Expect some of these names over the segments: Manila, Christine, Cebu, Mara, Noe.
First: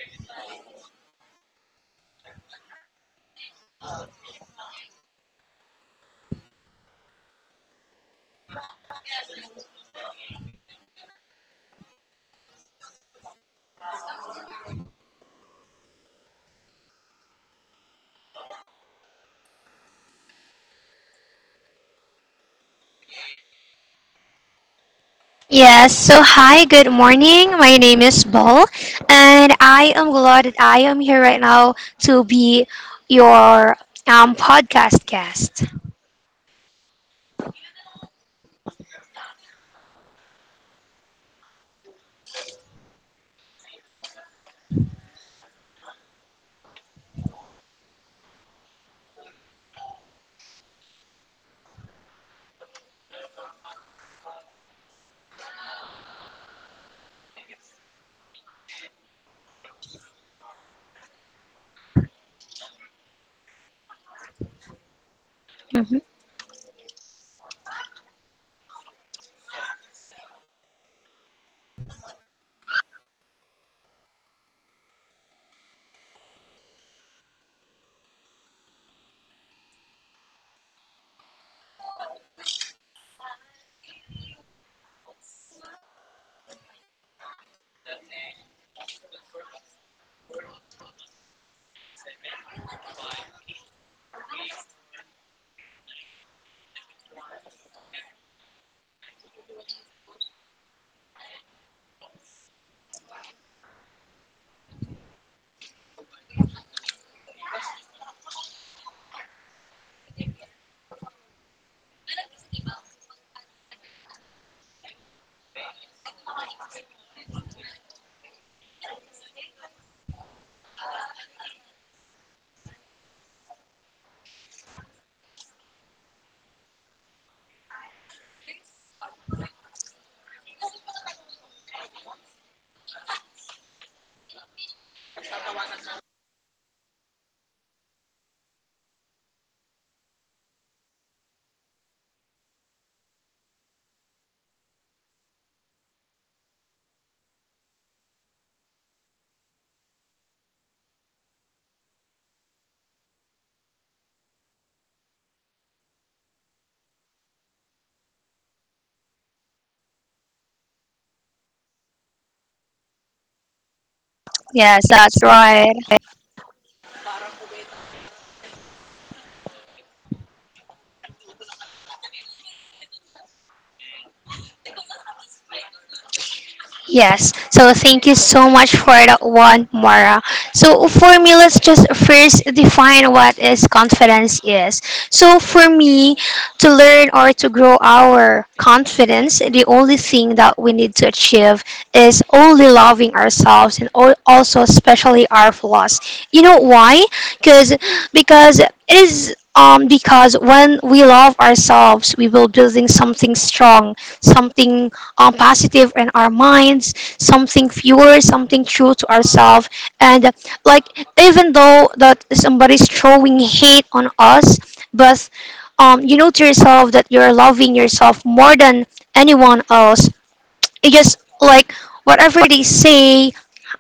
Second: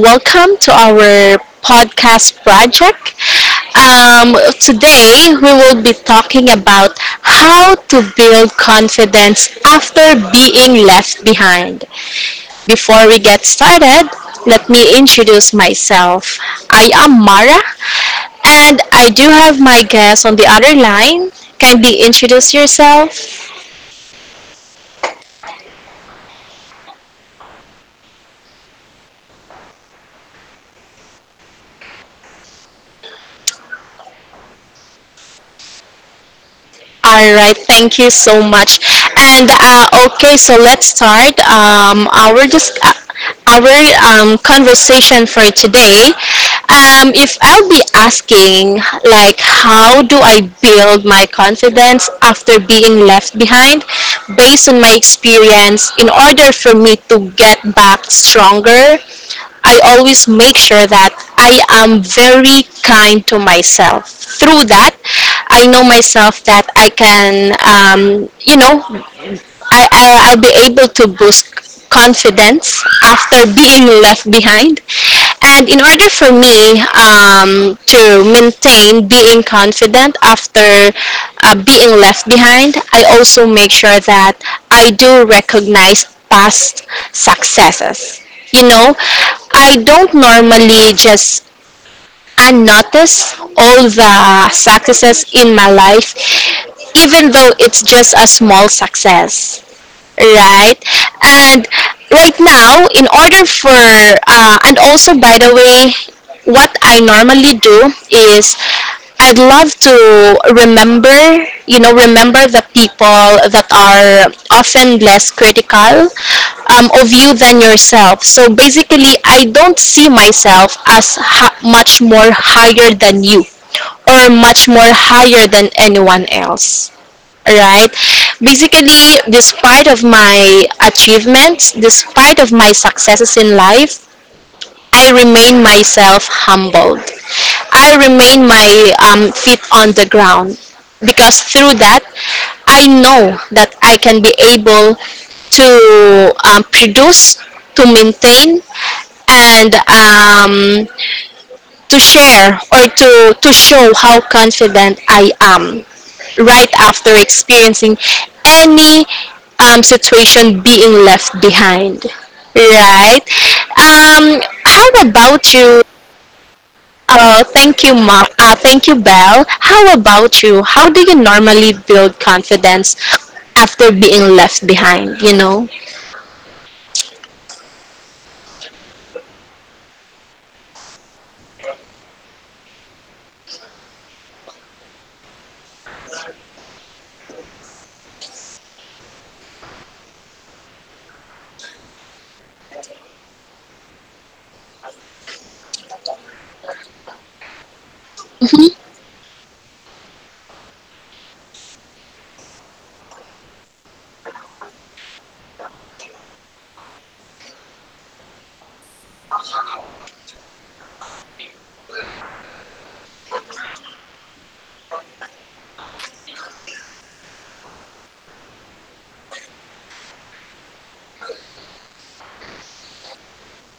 welcome to our podcast project. Today, we will be talking about how to build confidence after being left behind. Before we get started, let me introduce myself. I am Mara, and I do have my guest on the other line. Kindly introduce yourself. Yes, so hi, good morning. My name is Bol, and I am glad that I am here right now to be your podcast guest. All right, thank you so much. So let's start our conversation for today. If I'll be asking, like, how do I build my confidence after being left behind, based on my experience, in order for me to get back stronger? I always make sure that I am very kind to myself. Through that, I know Hmm. myself that I can, I I'll be able to boost confidence after being left behind. And in order for me to maintain being confident after being left behind, I also make sure that I do recognize past successes. You know, I don't normally just unnotice all the successes in my life, even though it's just a small success, right? And right now, in order for, and also by the way, what I normally do is I'd love to remember, you know, remember the people that are often less critical of you than yourself. So basically, I don't see myself as much more higher than you or much more higher than anyone else, right? Basically, despite of my achievements, despite of my successes in life, I remain myself humbled. I remain my feet on the ground, because through that, I know that I can be able to produce, to maintain, and to share or to show how confident I am right after experiencing any situation being left behind. Right? Yes, How that's about right. you? Oh, thank you, Ma. Thank you, Belle. How about you? How do you normally build confidence after being left behind? You know? Yes, so thank you so much for that one, Mara. So for me, let's just first define what is confidence is. So for me, to learn or to grow our confidence, the only thing that we need to achieve is only loving ourselves and also especially our flaws. You know why? Because because Mhm. it is because when we love ourselves, we will building something strong, something positive in our minds, something pure, something true to ourselves. And like even though that somebody's throwing hate on us, but you know to yourself that you're loving yourself more than anyone else. It just like whatever they say,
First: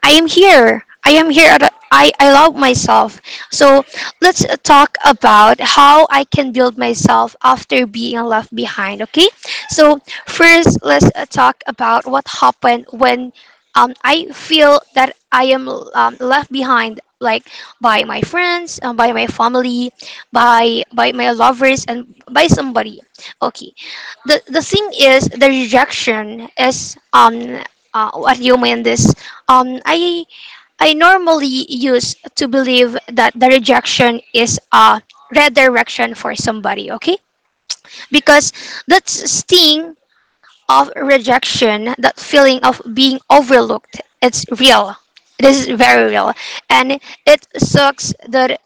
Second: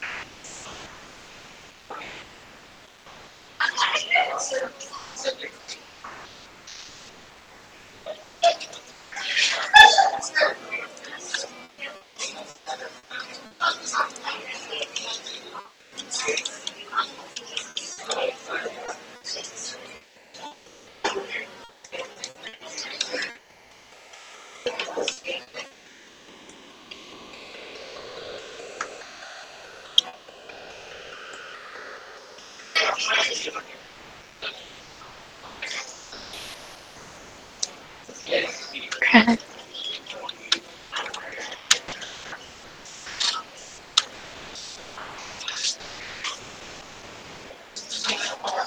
I am here. I am here. I love myself. So let's talk about how I can build myself after being left behind. Okay. So first, let's talk about what happened when I feel that I am left behind, like by my friends, by my family, by my lovers, and by somebody. Okay, the thing is the rejection is what do you mean this um i I normally used to believe that the rejection is a redirection for somebody. Okay, because that Correct. sting of rejection, that feeling of being overlooked, it's real. It is very real. And it sucks that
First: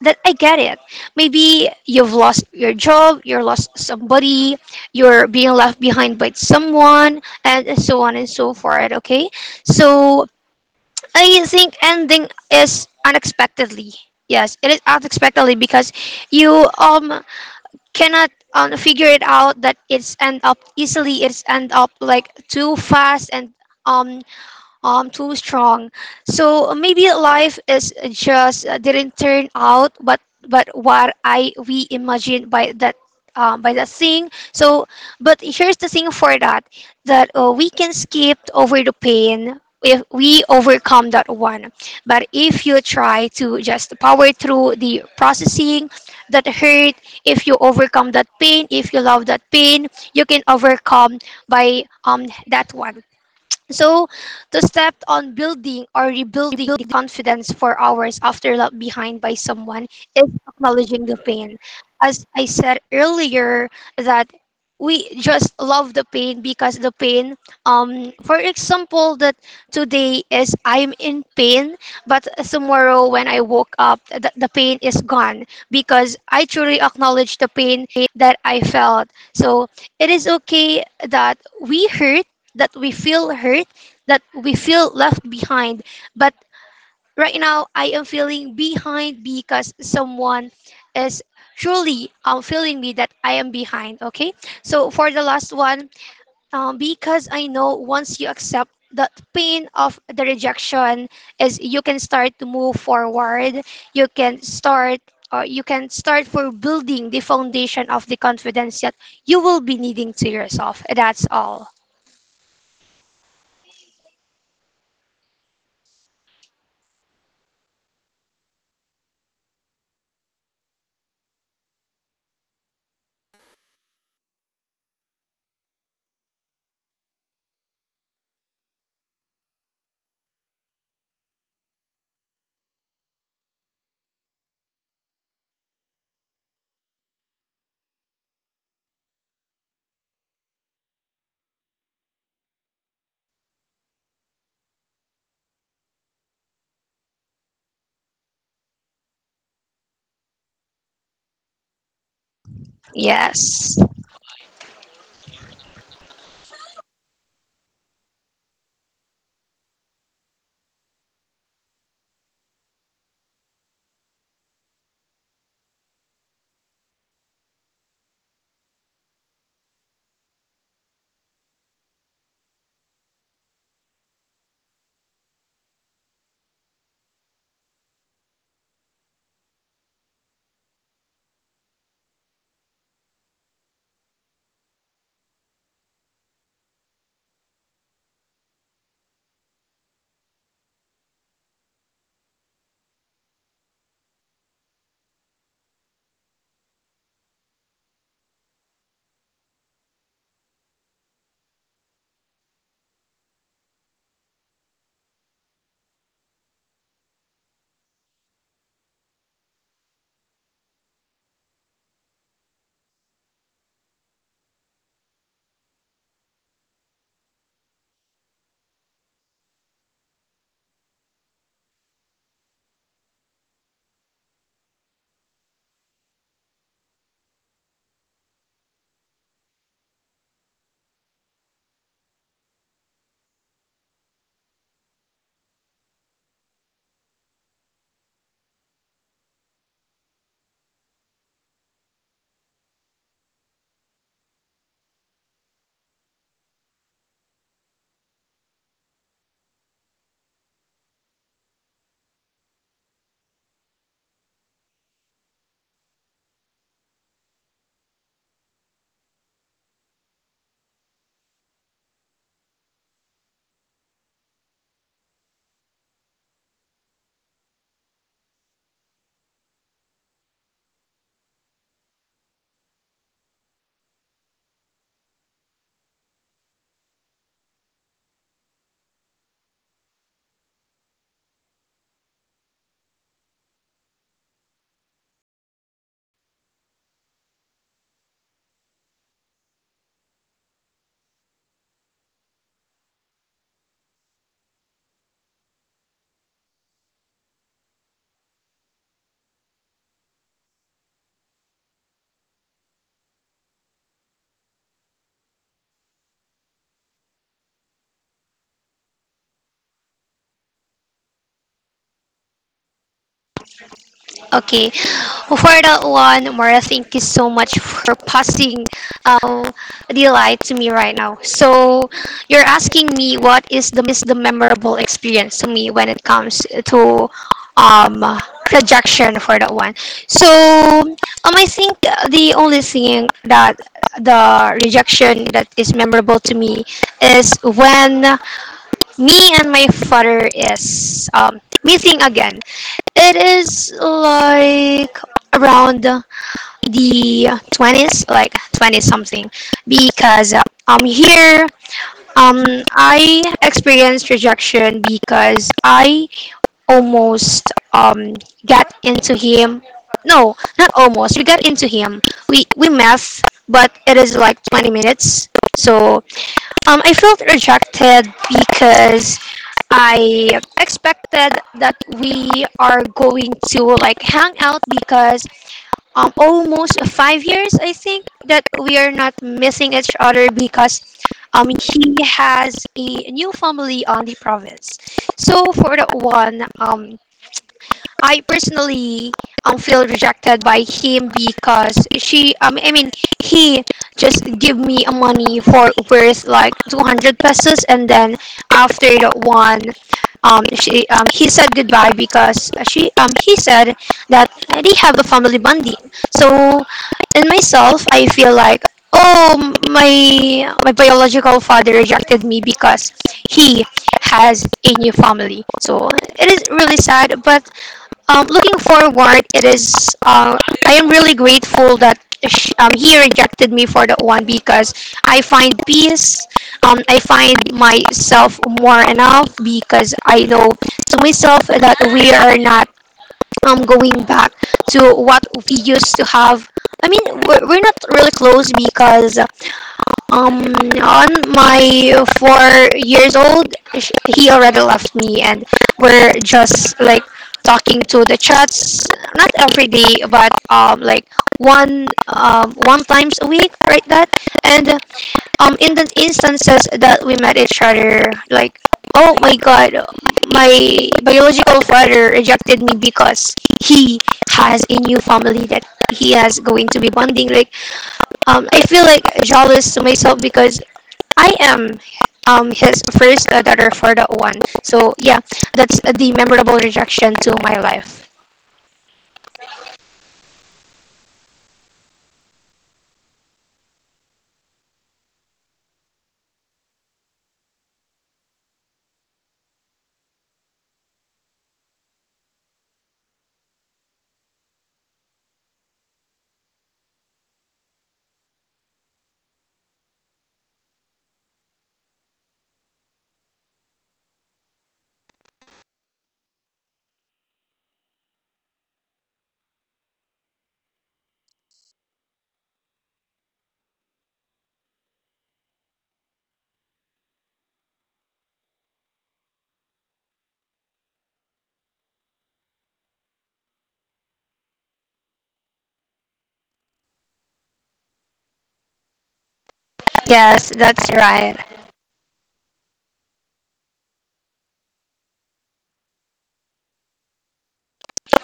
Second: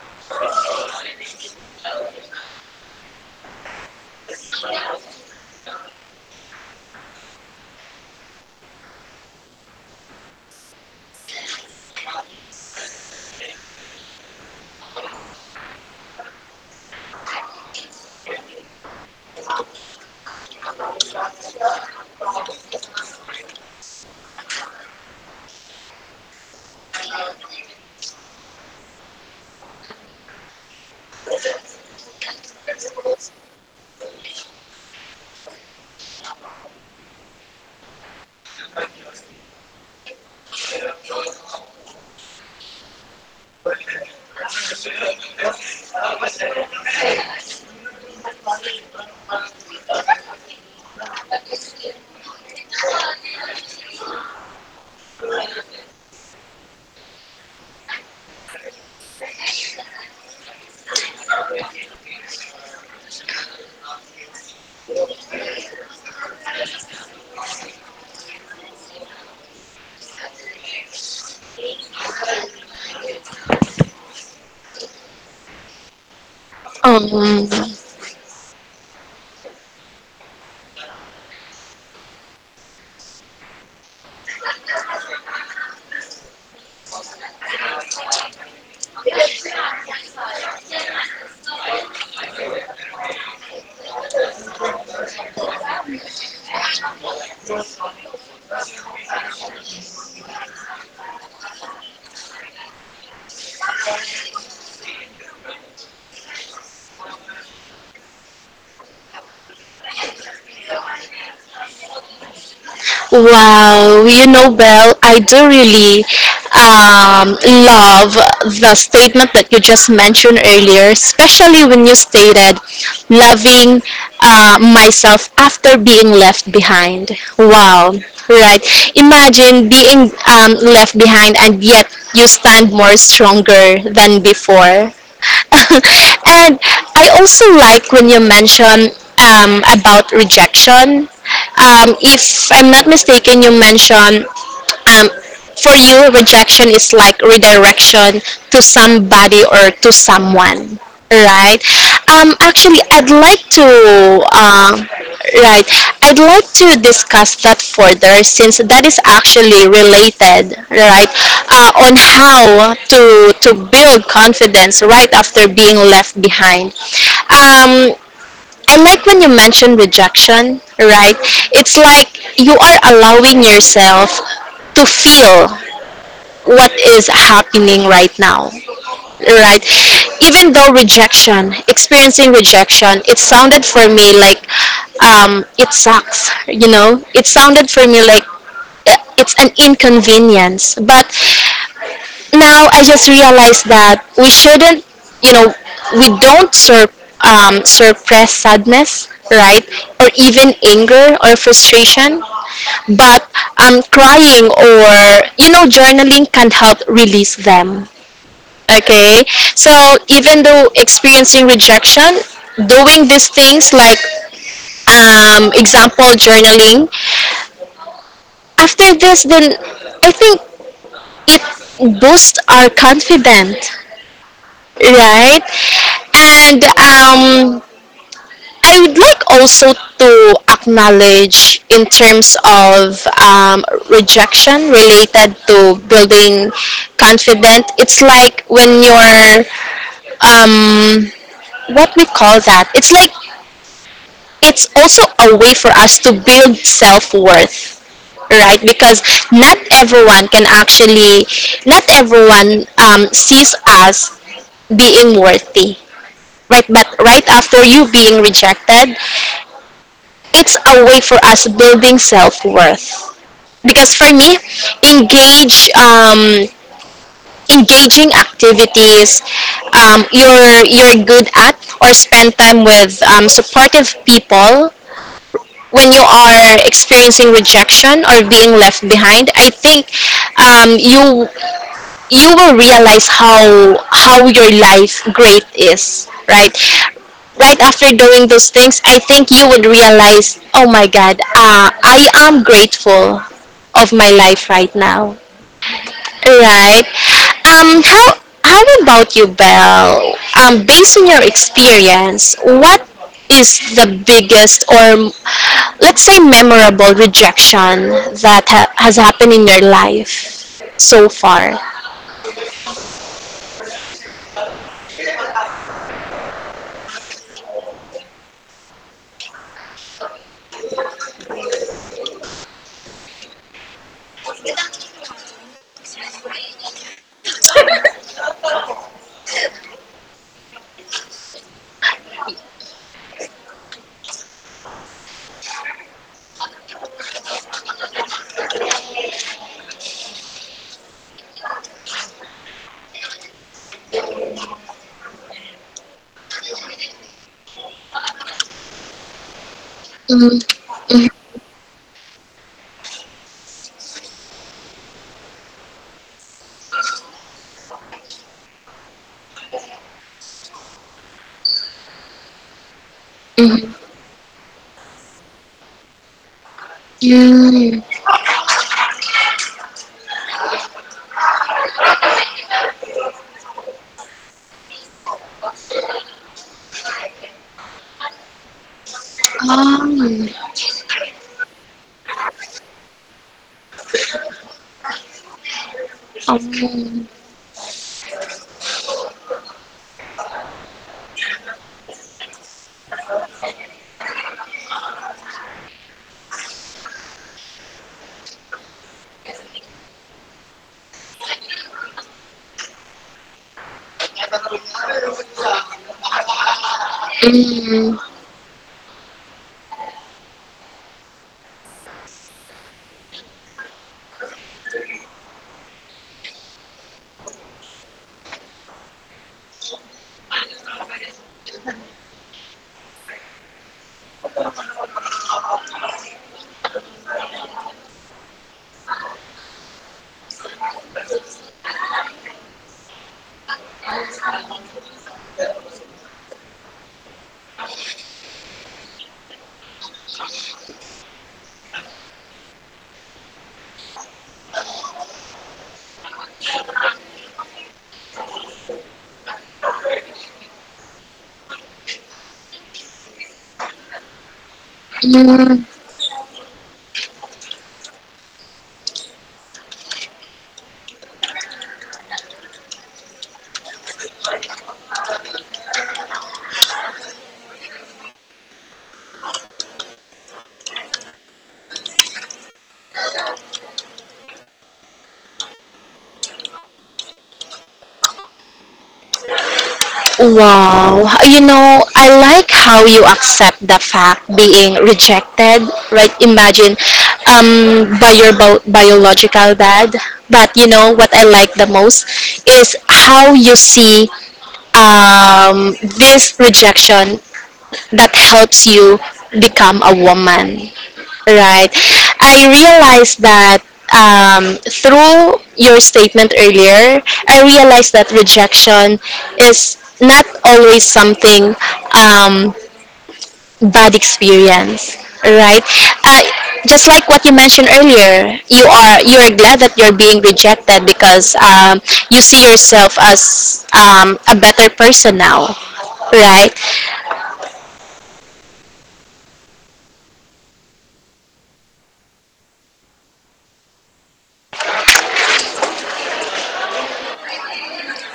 that I get it. Maybe you've lost your job, you're lost somebody, you're being left behind by someone, and so on and so forth. Okay, so I think ending is unexpectedly. Yes, it is unexpectedly because you cannot figure it out that it's end up easily. It's end up like too fast and um too strong. So maybe life is just didn't turn out, but what I we imagined by that, by that thing. So but here's the thing for that, that we can skip over the pain if we overcome that one. But if you try to just power through the processing that hurt, if you overcome that pain, if you love that pain, you can overcome by that one. So, to step on building or rebuilding confidence for hours after left behind by someone is acknowledging the pain. As I said earlier, that we just love the pain because the pain, for example, that today is I'm in pain, but tomorrow when I woke up, the pain is gone because I truly acknowledge the Um, pain that I felt. So, it is okay that we hurt, that we feel hurt, that we feel left behind. But right now, I am feeling behind because someone is surely feeling me that I am behind. Okay. So for the last one, because I know once you accept the pain of the rejection is you can start to move forward. You can start or you can start for building the foundation of the confidence that you will be needing to yourself. That's all. Wow, you know, Belle, I do really um, love the statement that you just mentioned earlier, especially when you stated loving myself after being left behind. Wow, right. Imagine being left behind and yet you stand more stronger than before. And I also like when you mention about rejection. If I'm not mistaken, you mentioned um, for you, rejection is like redirection to somebody or to someone, right? Actually, I'd like Yes. to, right, I'd like to discuss that further since that is actually related, right, on how to build confidence right after being left behind. Um, I like when you mention rejection, right? It's like you are allowing yourself to feel what is happening right now, right? Even though rejection, experiencing rejection, it sounded for me like it sucks, you know? It sounded for me like it's an inconvenience. But now I just realized that we shouldn't, you know, we don't suppress sadness, right? Or even anger or frustration. But crying or, you know, journaling can help release them. Okay? So even though experiencing rejection, doing these things like, example, journaling, after this, then I think it boosts our confidence, right? And I would like also to acknowledge in terms of rejection related to building confidence. It's like when you're um, what we call that. It's like it's also a way for us to build self worth, right? Because not everyone can actually, not everyone sees us being worthy, right? But right after you being rejected, it's a way for us building self-worth, because for me, engage engaging activities you're good at, or spend time with supportive people when you are experiencing rejection or being left behind, I think you, you will realize how your life great is, right? Right after doing those things, I think you would realize, oh my God, I am grateful of my life right now. Right? How how about you, Belle? Based on your experience, what is the biggest or let's say memorable rejection that has happened in your life so far? Okay. For that one, Mara, thank you so much for passing um, the light to me right now. So, you're asking me what is the memorable experience to me when it comes to um, rejection for that one. So, um, I think the only thing that the rejection that is memorable to me is when me and my father is meeting again. It is like around the 20s, like twenty something, because Mm, here um I experienced rejection because I almost got into him. No, not almost. We got into him. We met, but mm, it is like 20 minutes. So I felt rejected because I expected that we are going to like hang out because almost 5 years I think that we are not missing each other mm, because he has a new family on the province. So for that one, I personally feel rejected by him because she I mean he just give me a money for worth like 200 pesos, and then after that one she he said goodbye because she he said that they have a family bonding. So in myself mm, I feel like, oh, my biological father rejected me because he has a new family. So it is really sad, but looking forward, it is. I am really grateful that sh he rejected me for that one because I find peace. I find myself more enough because I know to myself that we are not going back to what we used to have. I mean, we're not really close because um, on my 4 years old, he already left me, and we're just like talking to the chats, not every day, but like one times a week, right? That. And mm. in the instances that we met each other, like, oh my god, my biological father rejected me because he has a new family that he has going to be bonding. Like, I feel like jealous to myself because I am his first daughter for that one. So yeah, that's the memorable rejection to my life. Wow. You know, I like how you accept the fact being rejected, right? Imagine by your biological dad. But you know what I like the most is how you see this rejection that helps you become a woman. Right. I realized that through your statement earlier, I realized that rejection is not always something um, bad experience, right? Uh, just like what you mentioned earlier, you are, you are glad that you're being rejected because you see yourself as a better person now, right? Yes, that's right.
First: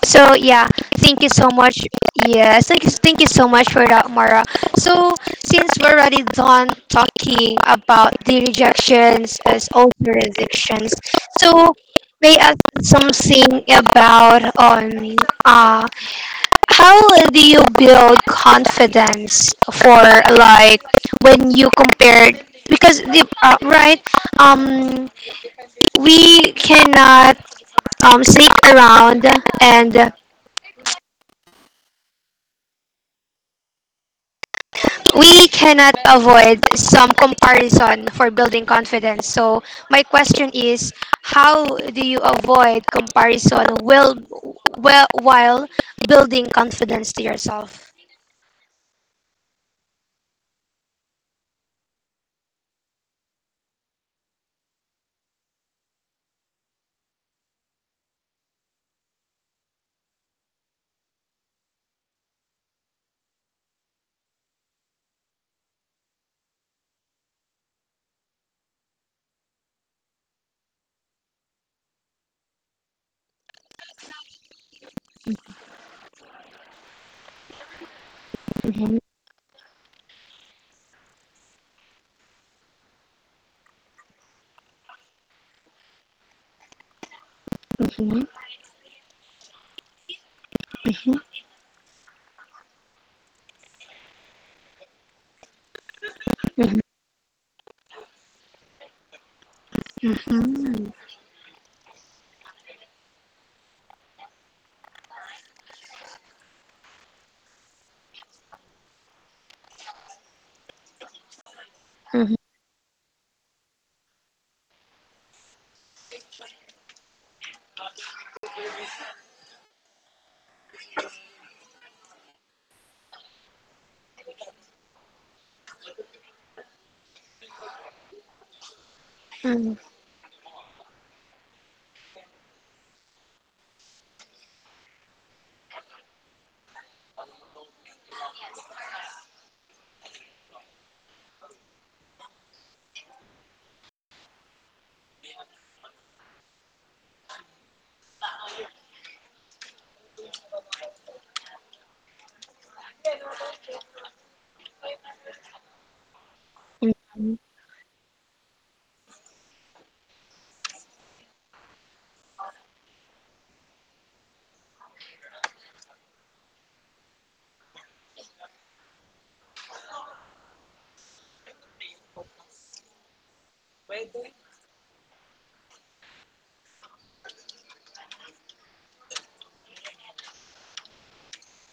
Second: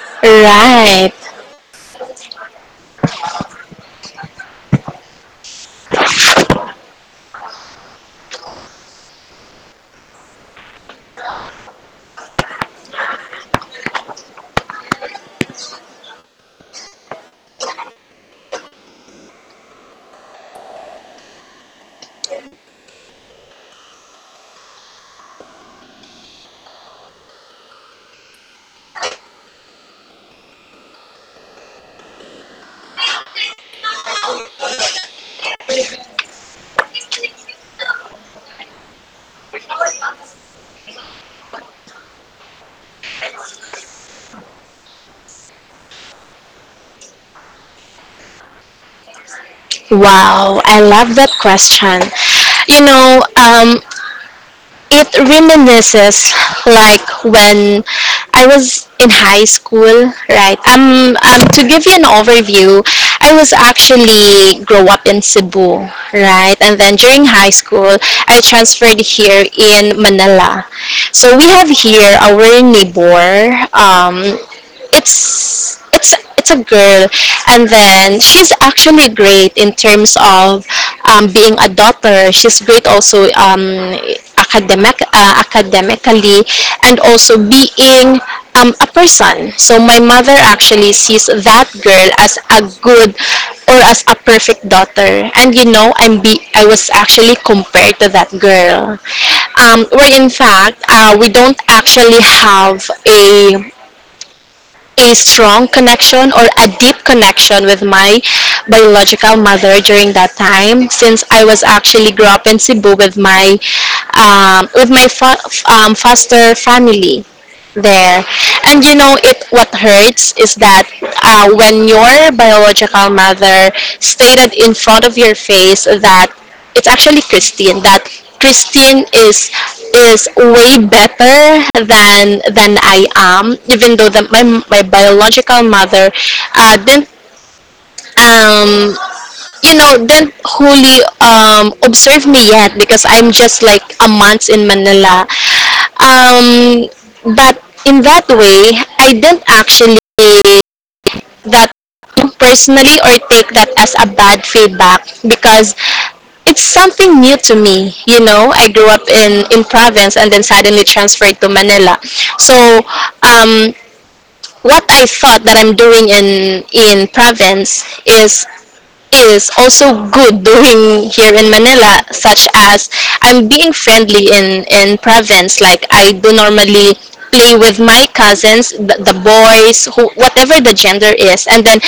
So yeah, Right. thank you so much. Yes, thank you so much for that, Mara. So since we're already done talking about the rejections as all jurisdictions, so may I ask something about on uh, how do you build confidence for like when you compare, because the right um we cannot sneak around, and we cannot avoid some comparison for building confidence. So my question is how do you avoid comparison well while building confidence to yourself? Wow, I love that question. You know, it reminisces like when I was in high school, right? To give you an overview, I was actually grow up in Cebu, right? And then during high school, I transferred here in Manila. So we have here our neighbor. It's a girl, and then she's actually Mhm, great in terms of being a daughter. She's great also academically, and also being mhm, a person. So my mother actually sees that girl as a good or as a perfect daughter, and you know, I was mhm, actually compared to that girl, where in fact mhm, we don't actually have a strong connection or a deep connection with my biological mother during that time, since I was actually grew up in Cebu with my um, with my fa- foster family there. And you know, it what hurts is that when your biological mother stated in front of your face that it's actually Christine, that Christine mhm. is way better than I am, even though that my biological mother didn't um you know, didn't wholly observe me yet because I'm just like a month in Manila. um, that in that way, I didn't actually, that personally or take that as a bad feedback because it's something Mhm, new to me. You know, I grew up in province and then suddenly transferred to Manila. So um, what I thought that I'm doing in province is also good doing here in Manila, such as I'm being friendly in province. Like I do normally play with my cousins, the boys, who, whatever the gender is, and then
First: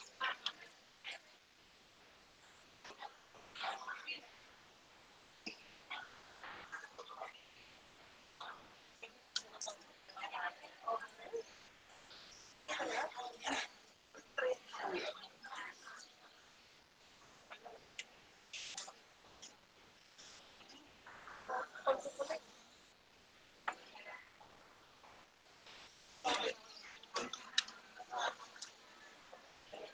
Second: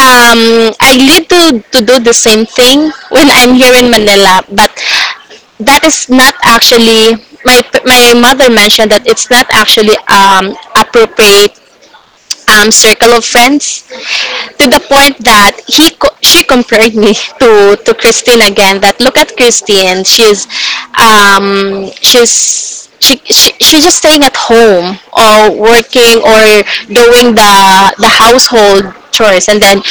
I need to do the same thing when I'm here in Manila. But that is not actually my my mother mentioned that it's not actually appropriate circle of friends, to the point that she compared me to Christine again, that look at Christine, she's she, she's just staying at home or working or doing the household chores, and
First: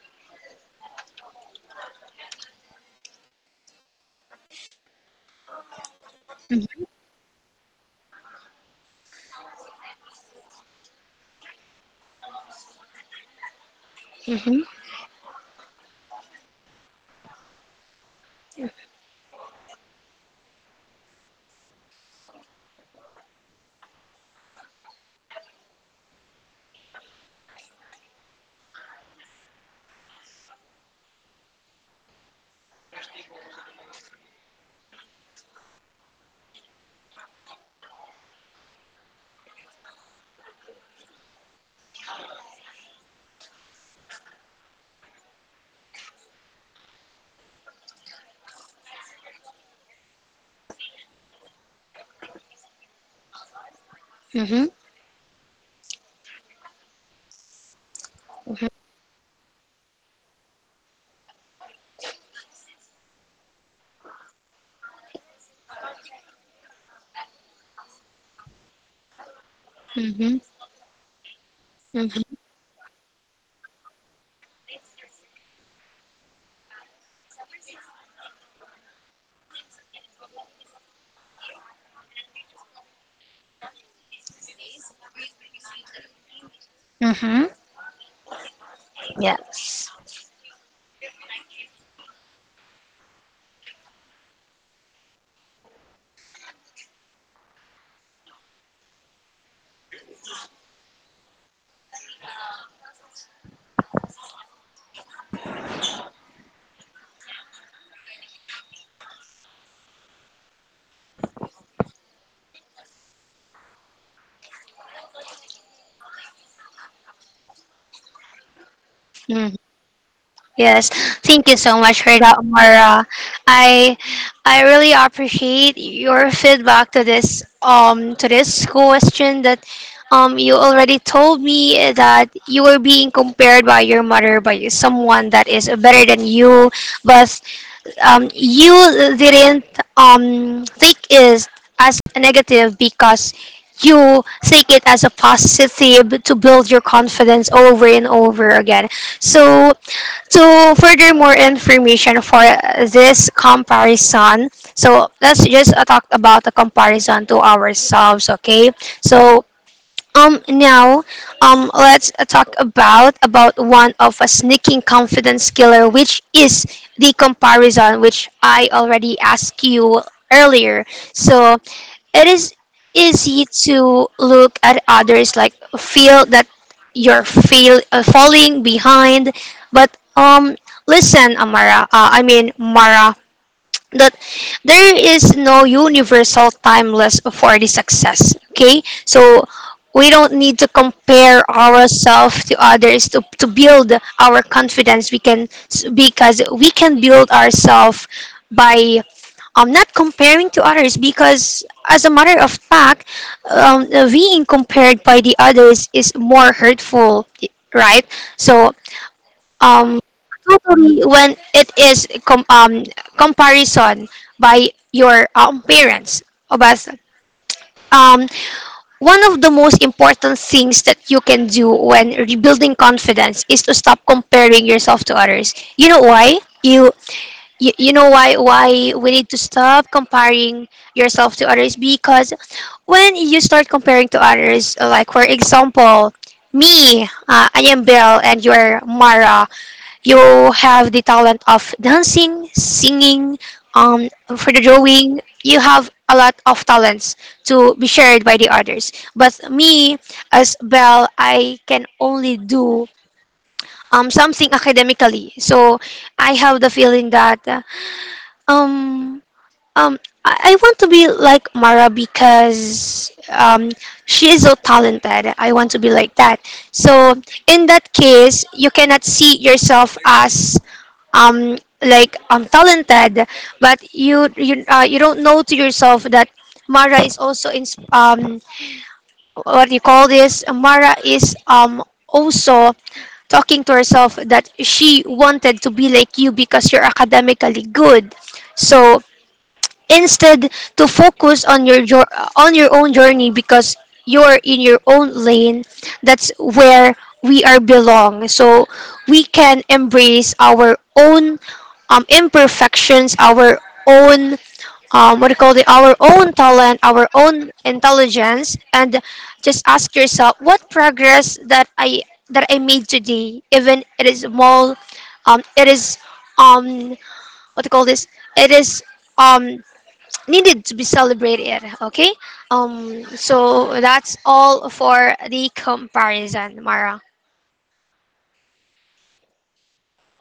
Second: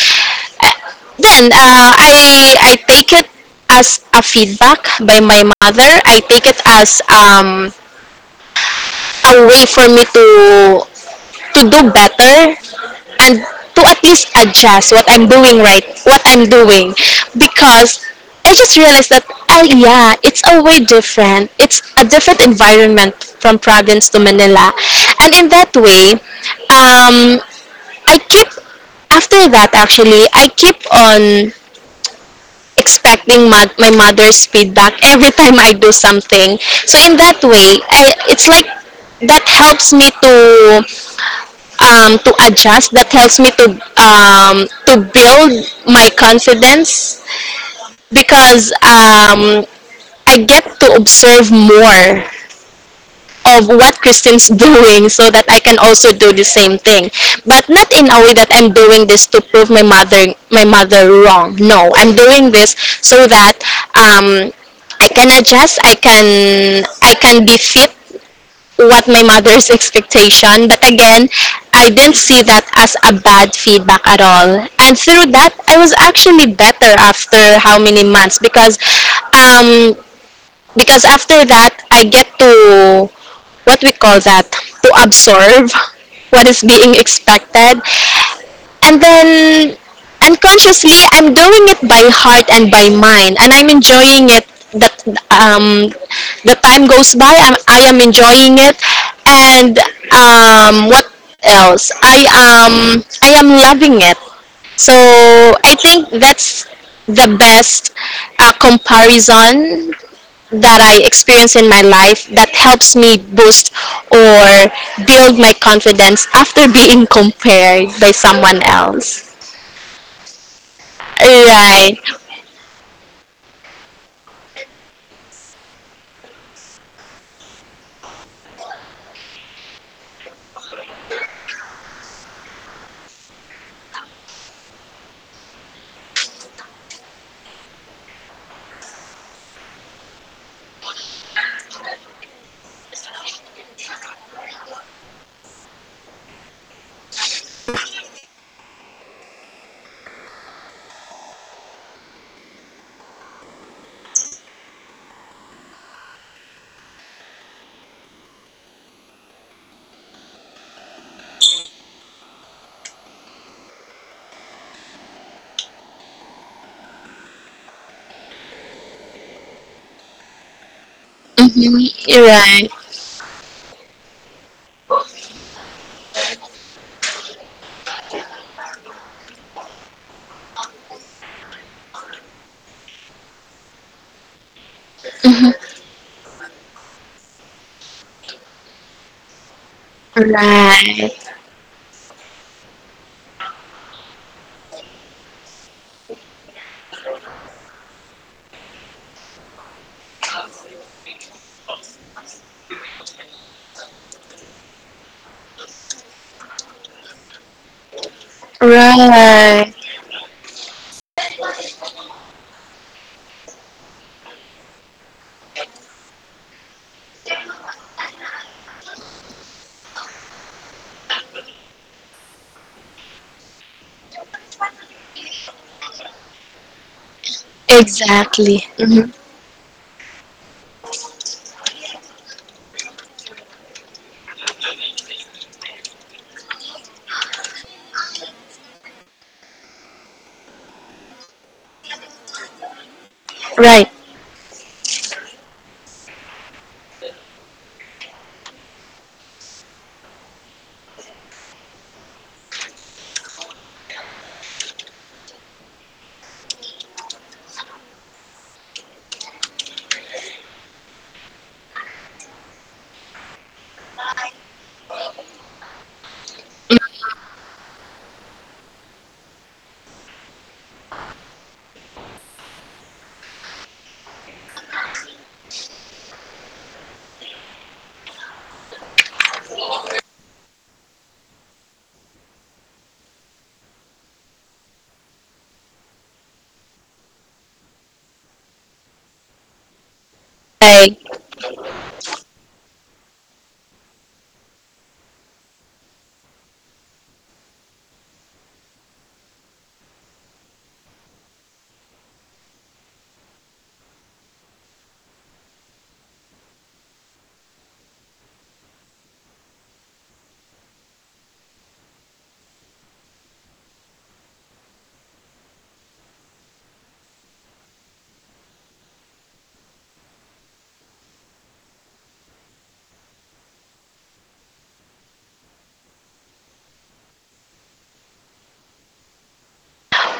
then I take it as a feedback by my mother. I take it mhm, as a way for me to do better and to at least mhm, adjust what I'm doing right, what I'm doing, because I just realized that oh yeah, it's a way different. It's a different environment from province to Manila, and in that way, um, I keep, after that actually I keep on expecting my my mother's feedback every time I do something. So in that way, I, it's like that helps me to adjust, that helps me to build my confidence, because I get to observe more of what Kristen's mhm, doing, so that I can also do the same thing, but not in a way that mhm, I'm doing this to prove my mother, my mother wrong. No, I'm doing this so that um, I can adjust, I can, I can be fit what my mother's mhm, expectation. But again, I didn't mhm, see that as a bad feedback at all. And through that, I was actually better after how many months, um because after that, I get to what we call that, to absorb what is being mhm. expected. And then Yes. unconsciously I'm doing it by heart and by mind, and I'm enjoying it, that um the time goes by, I am enjoying it, and what else, I am, I am loving it. So I think that's the best comparison that I experience in my life that helps me boost or build my confidence after being compared by someone else. Mhm. Yes. Thank you so Right. much for that, Mara. I I really appreciate your feedback to this question, that you already told me that you were being compared by your mother by someone that is better than you, but you didn't take it as a negative because you take it as a positive to build your confidence over and over again. So, to further more information for this comparison, so let's just talk about the comparison to ourselves, okay? So, now, let's talk about one of a sneaking confidence killer, which is the comparison, which I already asked you earlier. So it is Mm-hmm. easy to look at others, like feel that you're falling behind. But listen, Mara, that there is no universal timeless for the success. Okay, so we don't need to Right. compare ourselves to others to build our confidence. We can, because we can build ourselves by not comparing to others, because as a matter of fact, being compared by the others is more hurtful, right? So Right. Right. um totally when it is comparison by your parents obas. Um, one of the most important things that you can do when rebuilding confidence is to stop comparing yourself to others. You know why? You you, you know Exactly. why we Mm-hmm. need to stop comparing yourself to others? Because when you start comparing to others, like for example me, I am Belle and you're Mara. You have the talent of dancing, singing, Right. um, for the drawing. You have a lot of talents to be shared by the others. But me, as Belle, I can only do something academically. So I have the feeling that um, um, I want to be like Mara because she is so talented. I want to be like that. So in that case, you cannot see yourself as talented, but you don't know to yourself that Mara is also in um what do you call this Mara is also talking to herself that she wanted to be like you because you're academically good. So instead to Right. focus on on your own journey, because you're in your own lane, that's where we are belong. So we can embrace our own imperfections, our own what do you call it our own talent, our own intelligence. And just ask yourself what progress that I made today, even it is small. Um, it is um what do you call this it is um needed to be celebrated. Okay, so that's all for the comparison, Mara.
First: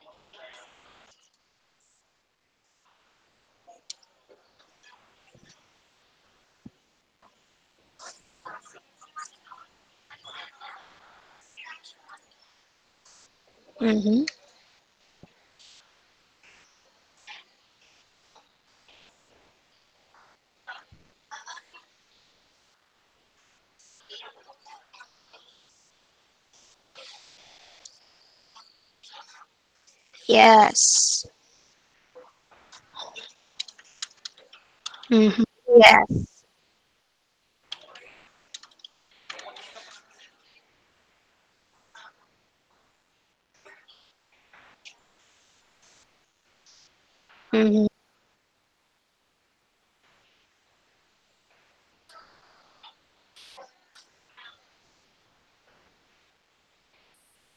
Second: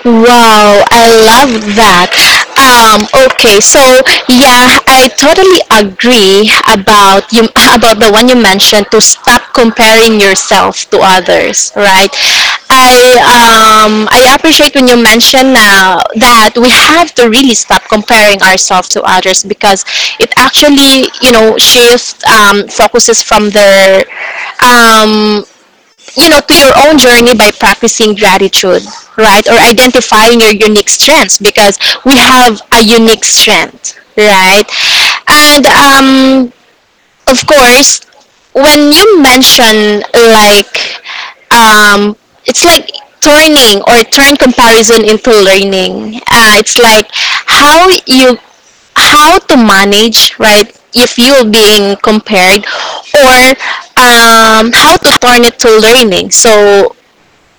Wow, I love that. Okay, so yeah, I totally agree about you about the one you mentioned to stop comparing yourself to others, right? I, Mm-hmm. I appreciate when you mention now that we have to really stop comparing ourselves to others, because it actually, you know, shift focuses from their um, you know, to your own journey by practicing gratitude, right? Or identifying your unique Yes. strengths, because we have a unique strength, right? Hmm. And Yes. Of course, when you mention like um, it's like turning or turn comparison into learning. It's like how Hmm. you, how to manage, right, if you're being compared, or how to turn it to learning. So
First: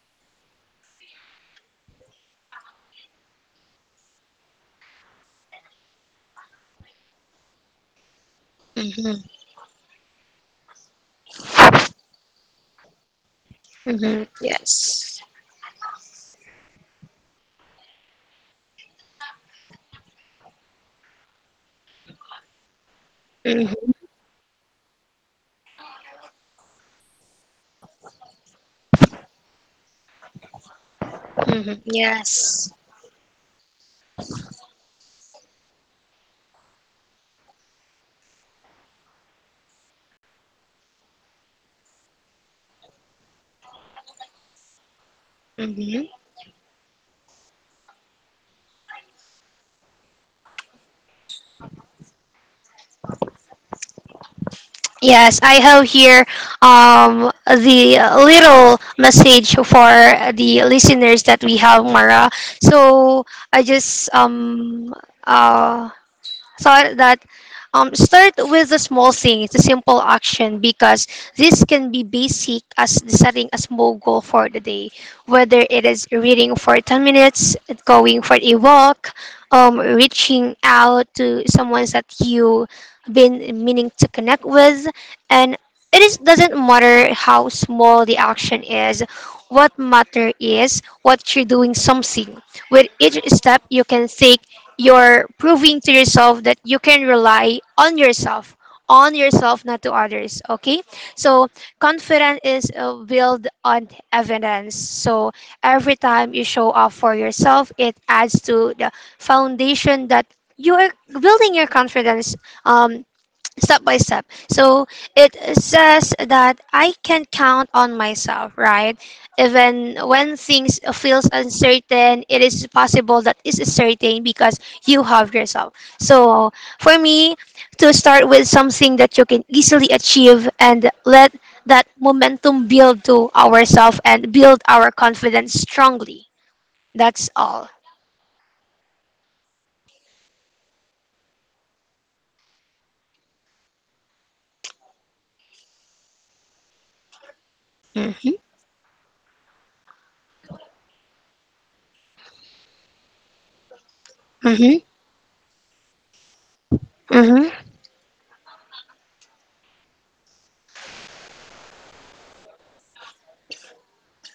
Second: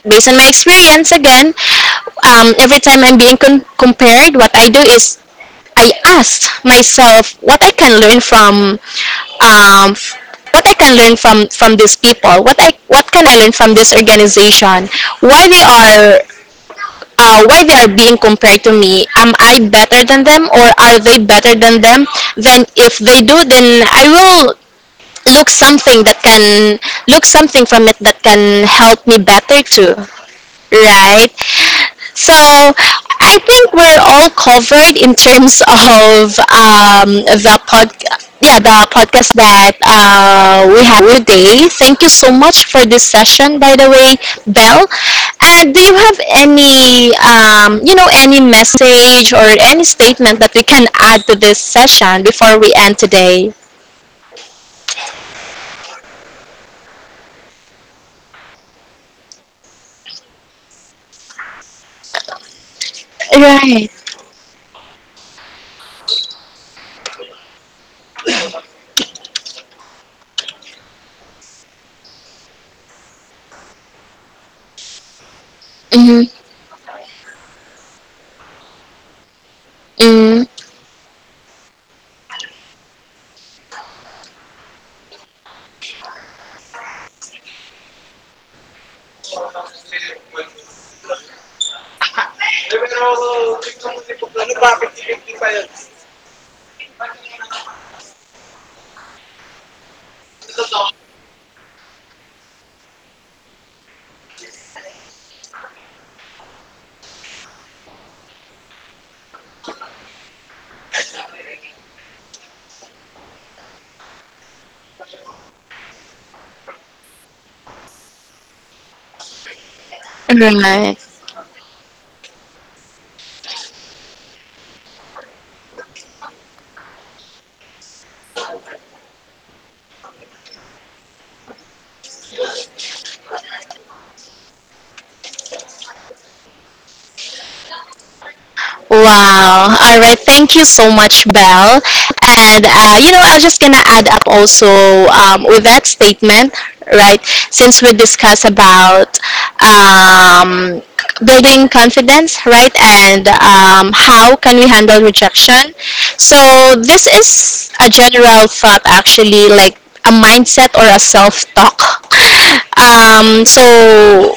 based on my experience again, every time I'm being compared, what I do is I asked myself what I can learn from Hmm. um, what I can learn from these people. What I, what can I learn from this Hmm. organization? Yes. Why they are, why they are being compared to me? Am I better than them or are they better than them? Then if they do, Hmm. then I will look something that can look something from it that can help me better too. Right? Hmm. So Yes. I think we're all covered in terms of yeah, the podcast that we had today. Thank you so much for this session, by the way, Belle. And do you Hmm. have any, you know, any message or any statement that we can add to this session before we end today? Yes, I have here the little message for the listeners that we have, Mara. So I Right. just uh thought that start with the small things, the simple action, because this can be basic as setting a small goal for the day, whether it is Mm-hmm. reading for 10 minutes, going for a walk, Mm-hmm. reaching out to someone that you been meaning to connect with, and it is doesn't matter how small the action is. What matter is what you're doing something. With each step, you can take you're proving to yourself that you can rely on yourself not to others. Okay, so confidence is built on evidence. So every time you show up for yourself it adds to the foundation that you are building your confidence, um, step by step. So it says that I can count on myself, right? Even when things Right. feels uncertain, it is possible that it's certain because you have yourself. So for me, to start with something that you can easily achieve and let that momentum build to ourselves and build our confidence strongly. That's all. Wow. All right. Thank you so much, Belle. And You know, I'm just gonna add up also with that statement, right? Since we Mm-hmm, discuss about um, building confidence, right, and how can we mm-hmm, handle rejection? So this mm-hmm. is a general thought, actually, like a mindset or a self-talk. So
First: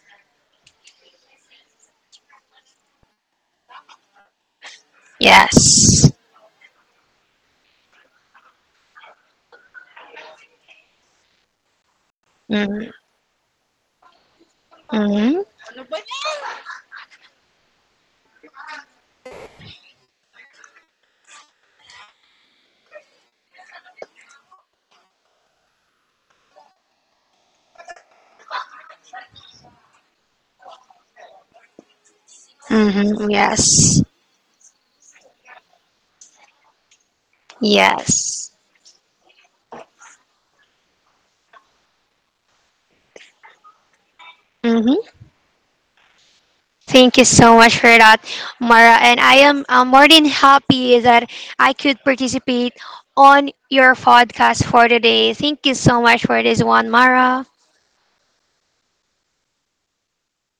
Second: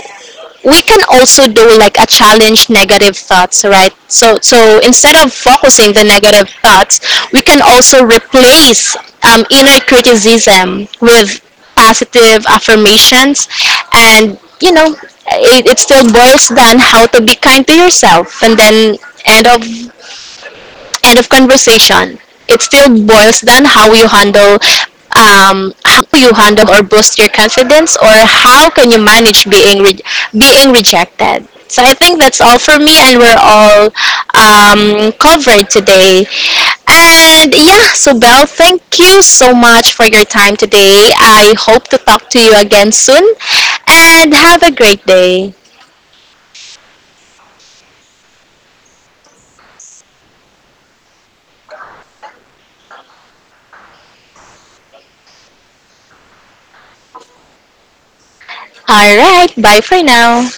we can also do like a challenge negative thoughts, right? So so instead of focusing the Yes. negative thoughts, we can also replace inner criticism with positive Mm-hmm, affirmations. And you know, it still boils down how to be kind to yourself, and then end of end of conversation, it still boils down how you handle or boost your confidence, or how can you manage being being rejected. So I think that's all for me, and mm-hmm, we're all yes. Covered today. And yeah, so Belle, Yes. thank you so much for your time today. I hope to talk to you again soon, and have a great Mm-hmm. day. Thank you so much for that, Mara. And I am more than happy that I could participate on your podcast for today. Thank you so much for this one, Mara. All right, bye for now.